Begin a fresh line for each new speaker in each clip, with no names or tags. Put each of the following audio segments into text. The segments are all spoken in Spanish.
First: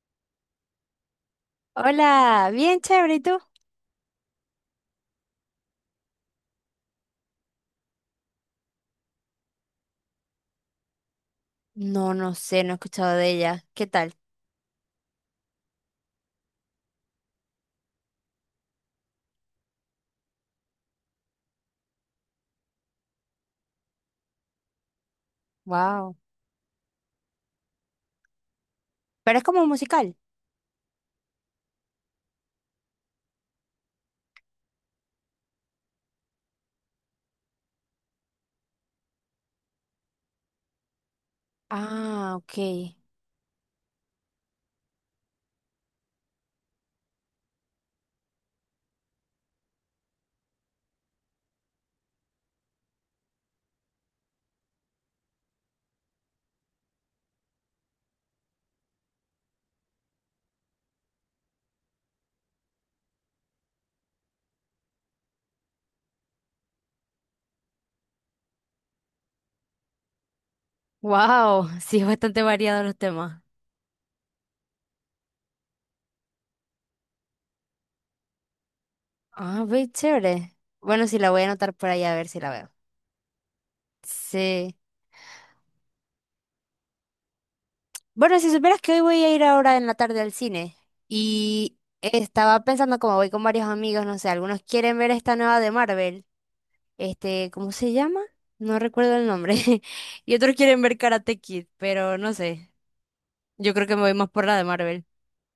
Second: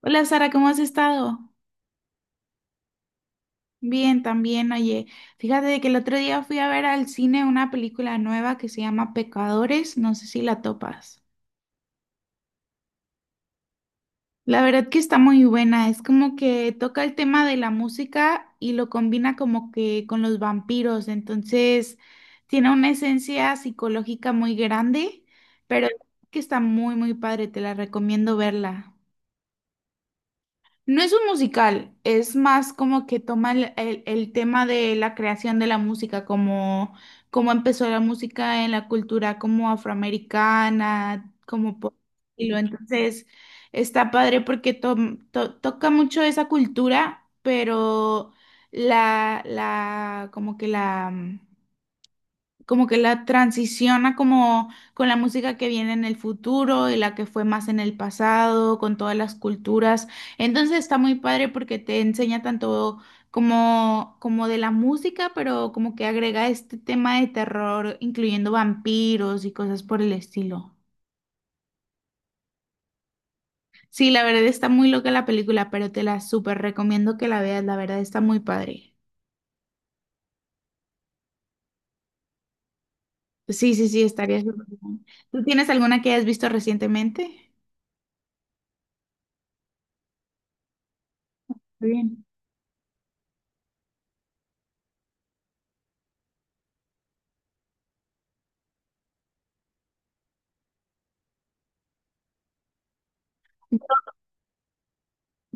Hola Sara, ¿cómo has estado?
Hola, bien chévere, ¿y tú?
Bien, también, oye, fíjate de que el otro día fui a ver al cine una película nueva que se llama Pecadores, no sé si la topas.
No, no sé, no he escuchado de ella. ¿Qué tal?
La verdad que está muy buena, es como que toca el tema de la música y lo combina como que con los vampiros, entonces tiene una esencia psicológica muy grande, pero
Wow.
que está muy, muy padre, te la recomiendo verla.
Pero es como un musical.
No es un musical, es más como que toma el tema de la creación de la música, como cómo empezó la música en la cultura como afroamericana, como por
Ah, ok.
estilo. Entonces, está padre porque toca mucho esa cultura, pero como que como que la transiciona como con la música que viene en el futuro y la que fue más en el pasado, con todas las culturas. Entonces está muy padre porque te enseña tanto como de la música, pero como que agrega este tema de terror, incluyendo vampiros y cosas por el estilo.
Wow, sí, es bastante variado los temas.
Sí, la verdad está muy loca la película, pero te la súper recomiendo que la veas, la verdad está muy padre.
Ah, ve, chévere. Bueno, sí, la voy a anotar por ahí a ver si la veo.
Sí, sí, sí, estaría súper
Sí.
bien. ¿Tú tienes alguna que hayas visto recientemente?
Bueno, si supieras que hoy voy a ir ahora en la tarde al cine y
Muy bien.
estaba pensando como voy con varios amigos, no sé, algunos quieren ver esta nueva de Marvel. Este, ¿cómo se llama? No recuerdo el nombre. Y otros quieren ver Karate Kid, pero no sé. Yo creo que me voy más por la de Marvel.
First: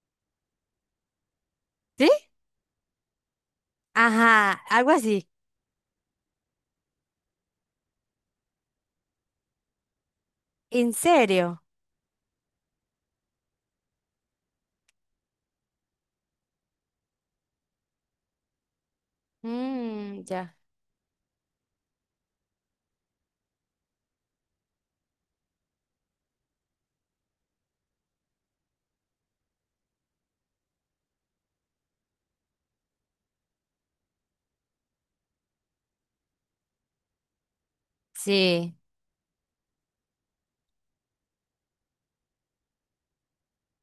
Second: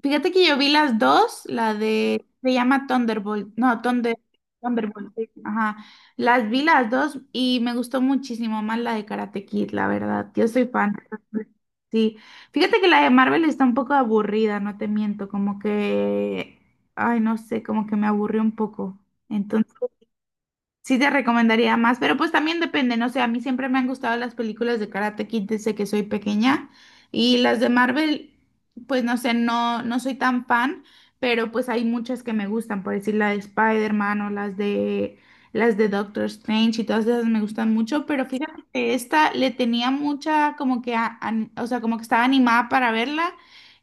Fíjate que yo vi las dos, la
¿Sí?
de, se llama Thunderbolt, no, Thunder,
Ajá, algo
Thunderbolt,
así.
sí, ajá, las vi las dos y me gustó muchísimo más la de Karate Kid, la verdad, yo soy
¿En
fan,
serio?
sí, fíjate que la de Marvel está un poco aburrida, no te miento, como que, ay, no sé, como que me aburrió un poco, entonces,
Mm, ya.
sí te recomendaría más, pero pues también depende, no sé, a mí siempre me han gustado las películas de Karate Kid desde que soy pequeña y las de Marvel, pues no sé, no, no soy tan fan, pero pues hay muchas que me gustan, por decir la de Spider-Man o las de Doctor Strange y todas esas me gustan mucho, pero fíjate
Sí.
que esta le tenía mucha como que, o sea, como que estaba animada para verla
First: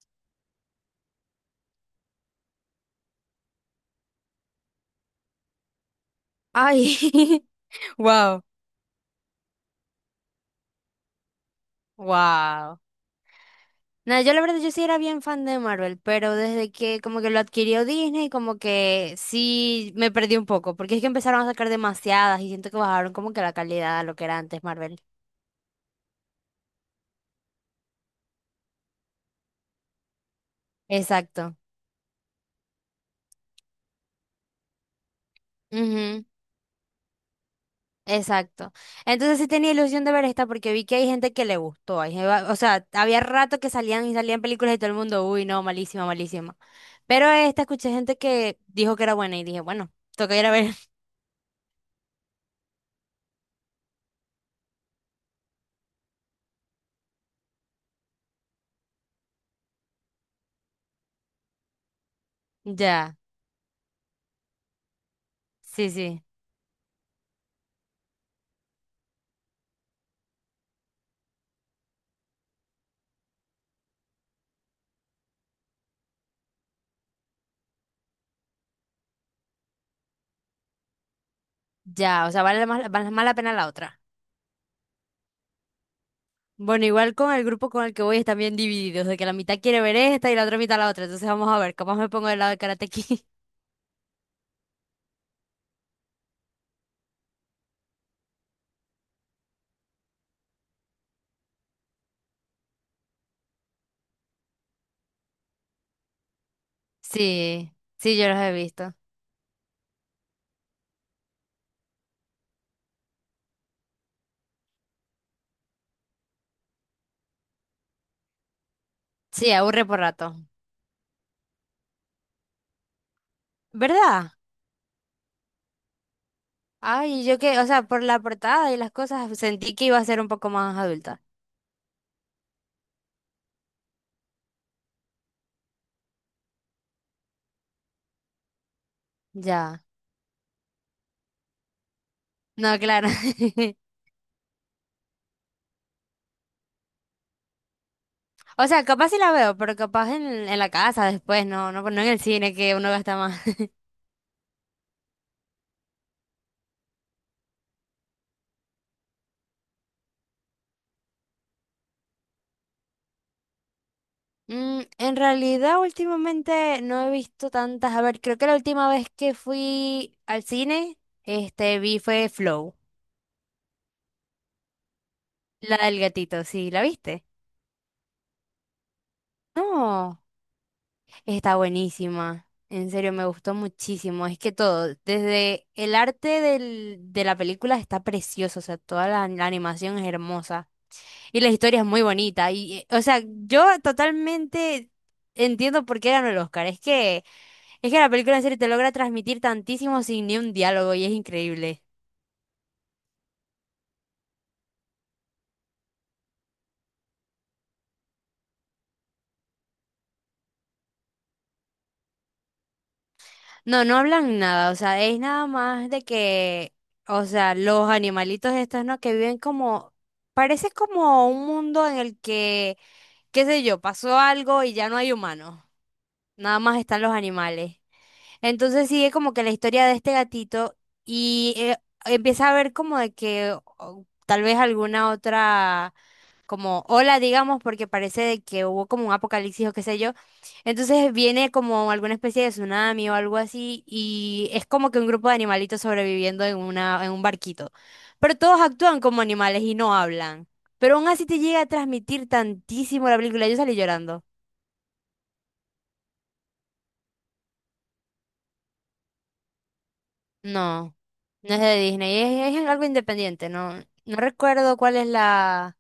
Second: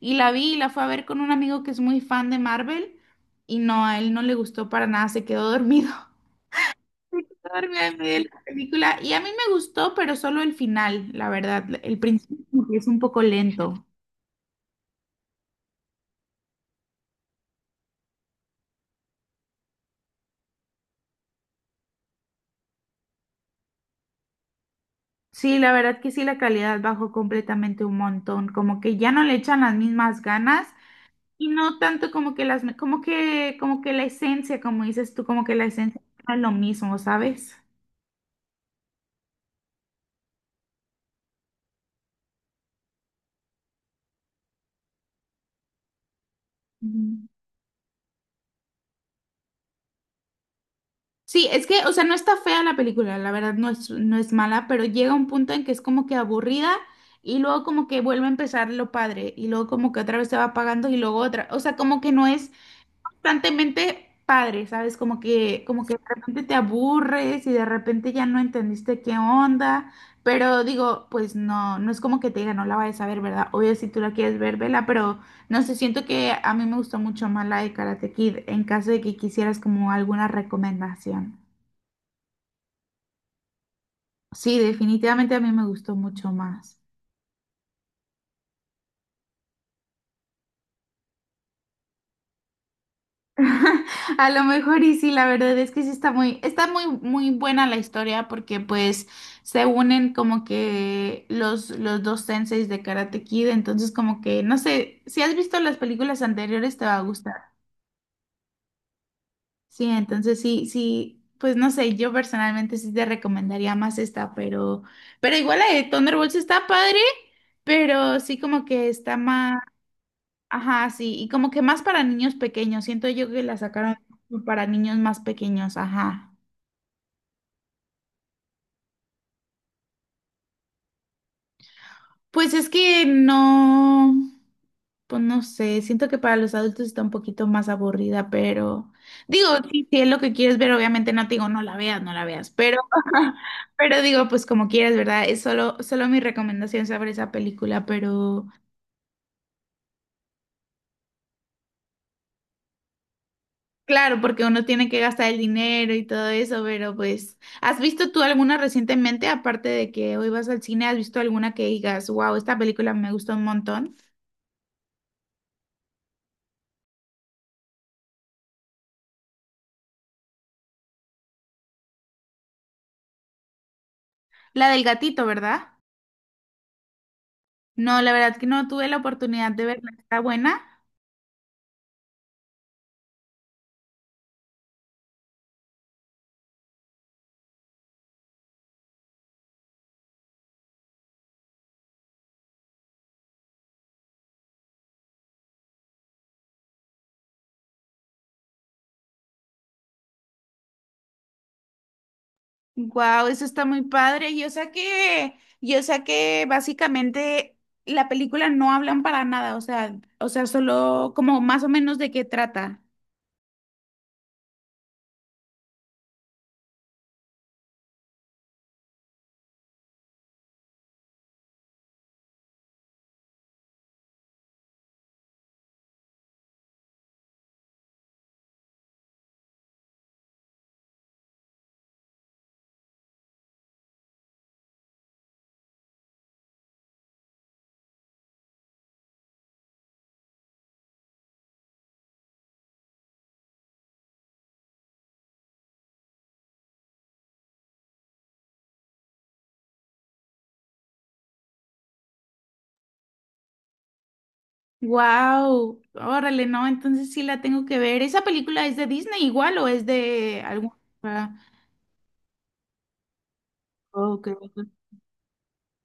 y la vi y la fue a ver con un amigo que es muy fan de Marvel y no, a él no le gustó para nada, se quedó dormido.
Ay,
Enorme, me olvidé la
wow.
película y a mí me gustó, pero solo el final, la verdad. El principio como que
Wow.
es un poco lento.
No, yo la verdad yo sí era bien fan de Marvel, pero desde que como que lo adquirió Disney, como que sí me perdí un poco, porque es que empezaron a sacar demasiadas y siento que bajaron como que la calidad a lo que era antes Marvel.
Sí, la verdad que sí, la calidad bajó completamente un montón, como que ya no le echan las mismas ganas y
Exacto.
no tanto como que las, como que la esencia, como dices tú, como que la esencia
Ujú.
no es lo mismo, ¿sabes?
Exacto. Entonces sí tenía ilusión de ver esta porque vi que hay gente que le gustó. O sea, había rato que salían y salían películas y todo el mundo, uy, no, malísima, malísima.
Ujú.
Pero esta escuché gente que dijo que era buena y dije, bueno, toca ir a ver.
Sí, es que, o sea, no está fea la película, la verdad no es, no es mala, pero llega un punto en que es como que aburrida y luego como que vuelve a empezar lo padre y luego como que otra vez se va apagando y luego otra, o sea, como que no es
Ya,
constantemente padre, ¿sabes? Como
sí,
que de
sí.
repente te aburres y de repente ya no entendiste qué onda, pero digo, pues no, no es como que te diga, no la vayas a ver, ¿verdad? Obvio, si tú la quieres ver, vela, pero no sé, siento que a mí me gustó mucho más la de Karate Kid en caso de que quisieras como alguna recomendación.
Ya, o sea, vale más la pena la otra.
Sí, definitivamente a mí me gustó mucho más.
Bueno, igual con el grupo con el que voy están bien divididos, de que la mitad quiere ver esta y la otra mitad la otra. Entonces vamos a ver, capaz me pongo del lado de Karate Kid.
A lo mejor y sí, la verdad es que sí está muy, muy buena la historia porque pues se unen como que los dos senseis de Karate Kid, entonces como que, no sé, si has visto las películas anteriores te va a gustar.
Sí, sí, yo los he visto.
Sí, entonces sí, sí, pues no sé, yo personalmente sí te recomendaría más esta, pero igual la de Thunderbolts está padre, pero sí como que está
Sí,
más
aburre por rato.
ajá, sí, y como que más para niños pequeños, siento yo que la sacaron
¿Verdad?
para niños más pequeños, ajá.
Ay, yo que, o sea, por la portada y las cosas sentí que iba a ser un poco más adulta.
Pues es que no, pues no sé, siento que para los adultos está un poquito más aburrida, pero digo,
Ya.
sí, si es lo que quieres ver, obviamente no te digo, no la veas, no la veas,
No,
pero,
claro.
pero digo, pues como quieras, ¿verdad? Es solo, solo mi recomendación sobre esa película, pero...
O sea, capaz sí la veo, pero capaz en la casa después, no en el cine que uno gasta más.
Claro, porque uno tiene que gastar el dinero y todo eso, pero pues, ¿has visto tú alguna recientemente, aparte de que hoy vas al cine, has visto alguna que digas, wow, esta película me gustó un montón?
Mm, en realidad últimamente no he visto tantas. A ver, creo que la última vez que fui al cine, vi fue Flow,
La del gatito, ¿verdad?
la del gatito, ¿sí? ¿La viste?
No, la verdad que no tuve la oportunidad de verla. ¿Está
No.
buena?
Está buenísima. En serio, me gustó muchísimo. Es que todo, desde el arte de la película está precioso, o sea, toda la animación es hermosa y la historia es muy bonita. Y, o sea, yo totalmente entiendo por qué ganó el Oscar. Es que la película en serio te logra transmitir tantísimo sin ni un diálogo y es increíble.
Wow, eso está muy padre. Yo sé que básicamente la película no hablan para nada, o sea, solo como más o menos de qué trata.
No, no hablan nada, o sea, es nada más de que, o sea, los animalitos estos, ¿no? Que viven como, parece como un mundo en el que qué sé yo, pasó algo y ya no hay humanos, nada más están los animales. Entonces sigue como que la historia de este gatito y empieza a ver como de que tal vez alguna otra como ola, digamos, porque parece de que hubo como un apocalipsis o qué sé yo. Entonces viene como alguna especie de tsunami o algo así y es como que un grupo de animalitos sobreviviendo en en un barquito. Pero todos actúan como animales y no hablan. Pero aún así te llega a transmitir tantísimo la película. Yo salí llorando.
Wow, órale, no, entonces sí la tengo que ver. ¿Esa película es de Disney igual o es de algún...
No,
ah,
no es de Disney, es algo independiente, no, no
ok,
recuerdo cuál es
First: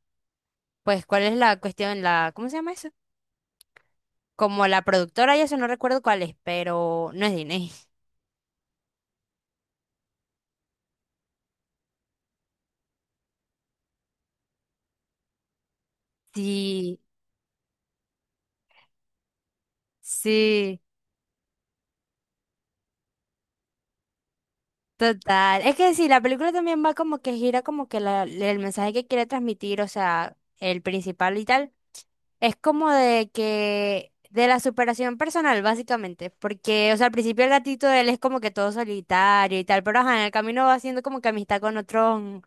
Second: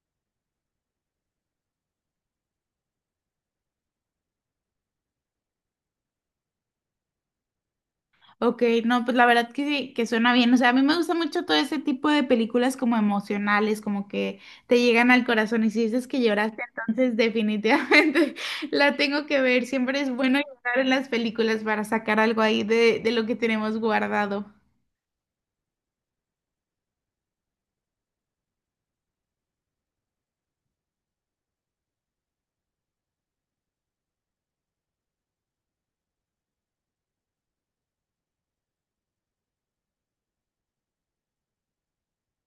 pues cuál es la cuestión, la, ¿cómo se llama eso? Como la productora y eso no recuerdo cuál es, pero no es Disney.
ok, no, pues la verdad que sí, que suena bien. O sea, a mí me gusta mucho todo ese tipo de películas como emocionales, como que te llegan al corazón y si dices que lloraste,
Sí,
entonces definitivamente la tengo que ver. Siempre es bueno llorar
sí,
en las películas para sacar algo ahí de lo que tenemos guardado.
total. Es que sí, la película también va como que gira como que el mensaje que quiere transmitir, o sea, el principal y tal. Es como de que, de la superación personal, básicamente, porque, o sea, al principio el gatito de él es como que todo solitario y tal, pero ajá, en el camino va haciendo como que amistad con otros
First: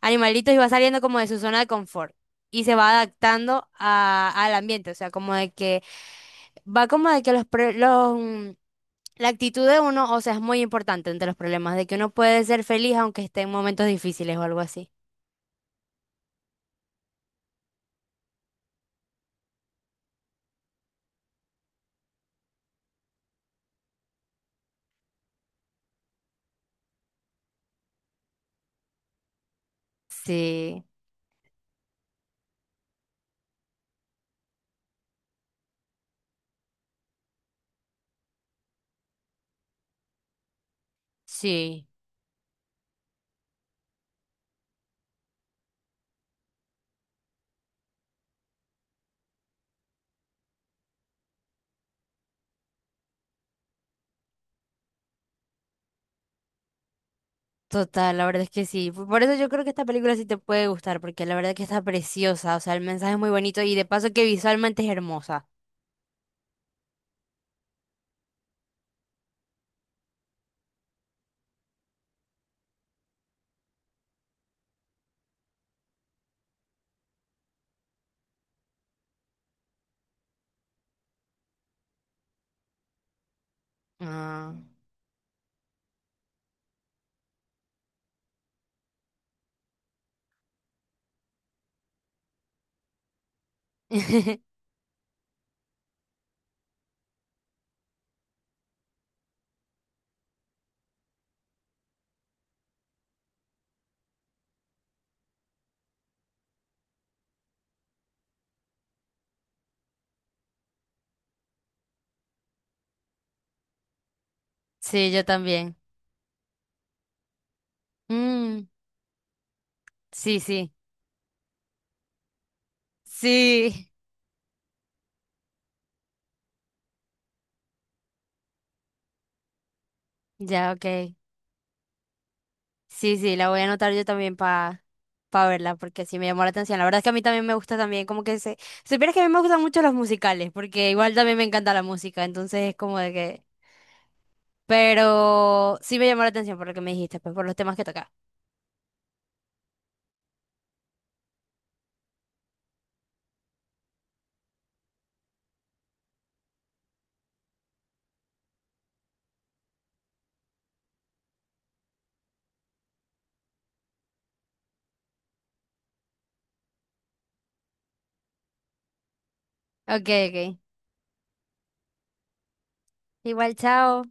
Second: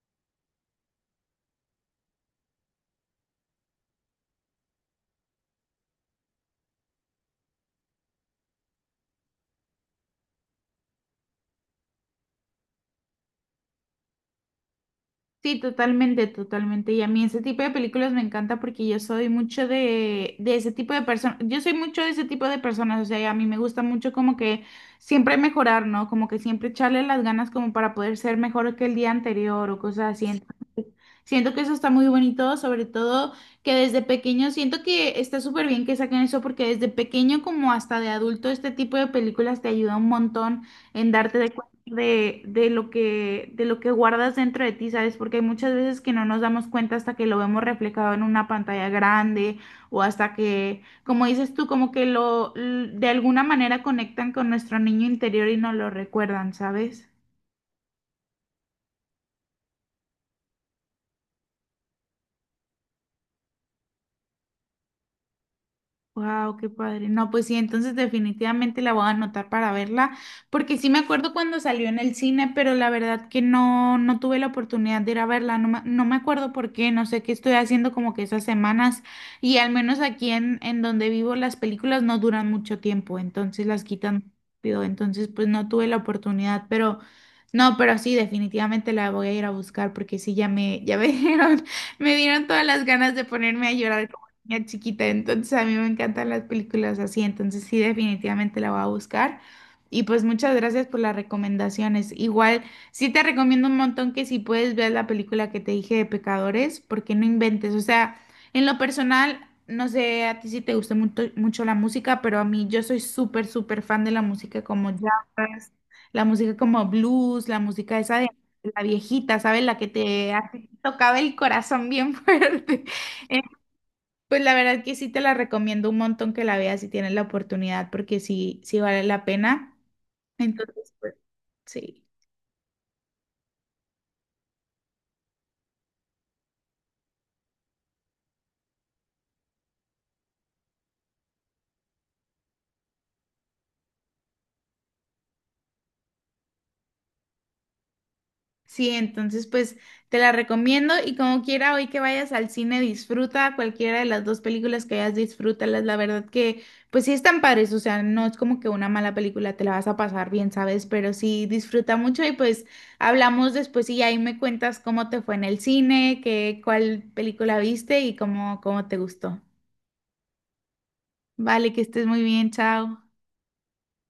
animalitos y va saliendo como de su zona de confort y se va adaptando al ambiente, o sea, como de que, va como de que los, pre- los, mm, la actitud de uno, o sea, es muy importante entre los problemas, de que uno puede ser feliz aunque esté en momentos difíciles o algo así.
Sí, totalmente, totalmente. Y a mí ese tipo de películas me encanta porque yo soy mucho de ese tipo de personas. Yo soy mucho de ese tipo de personas. O sea, y a mí me gusta mucho como que siempre mejorar, ¿no? Como que siempre echarle las ganas como para poder ser mejor que el día anterior o cosas así.
Sí,
Siento que eso está muy bonito, sobre todo que desde pequeño, siento que está súper bien que saquen eso porque desde pequeño como hasta de adulto este tipo de películas te ayuda un montón en darte de cuenta
sí.
de lo que guardas dentro de ti, ¿sabes? Porque hay muchas veces que no nos damos cuenta hasta que lo vemos reflejado en una pantalla grande o hasta que, como dices tú, como que de alguna manera conectan con nuestro niño interior y nos lo recuerdan, ¿sabes?
Total, la verdad es que sí. Por eso yo creo que esta película sí te puede gustar, porque la verdad que está preciosa, o sea, el mensaje es muy bonito y de paso que visualmente es hermosa.
Wow, qué padre. No, pues sí, entonces definitivamente la voy a anotar para verla, porque sí me acuerdo cuando salió en el cine, pero la verdad que no, no tuve la oportunidad de ir a verla, no me, no me acuerdo por qué, no sé qué estoy haciendo como que esas semanas, y al menos aquí en donde vivo las películas no duran mucho tiempo, entonces las quitan
Ah,
rápido, entonces pues no tuve la oportunidad, pero no, pero sí, definitivamente la voy a ir a buscar, porque sí, ya me dieron, me dieron todas las ganas de ponerme a llorar es chiquita, entonces a mí me encantan las películas así, entonces sí, definitivamente la voy a buscar. Y pues muchas gracias por las recomendaciones. Igual, sí te recomiendo un montón que si puedes ver la película que te dije de Pecadores, porque no inventes. O sea, en lo personal, no sé a ti si te gusta mucho, mucho la música, pero a mí yo soy súper, súper fan de la música como
Sí, yo
jazz,
también.
la música como blues, la música esa de
Mm,
la viejita, ¿sabes? La que te
sí,
hace-
sí.
tocaba el corazón bien fuerte.
Sí.
Pues la verdad que sí te la recomiendo un montón que la veas si tienes la oportunidad, porque sí, sí vale la pena.
Ya,
Entonces,
ok.
pues, sí.
Sí, sí, la voy a anotar yo también para pa verla, porque sí me llamó la atención. La verdad es que a mí también me gusta también, como que se... Si supieras que a mí me gustan mucho los musicales, porque igual también me encanta la música, entonces es como de que... Pero sí me llamó la atención por lo que me dijiste, pues por los temas que toca.
Sí, entonces pues te la recomiendo y como quiera hoy que vayas al cine disfruta cualquiera de las dos películas que veas, disfrútalas. La verdad que pues sí están padres, o sea, no es como que una mala película te la vas a pasar bien, ¿sabes? Pero sí disfruta mucho y pues hablamos después y ahí me cuentas cómo te fue en el cine, qué, cuál película viste y cómo, cómo te gustó.
Ok, ok.
Vale, que estés muy bien, chao.
Igual, chao.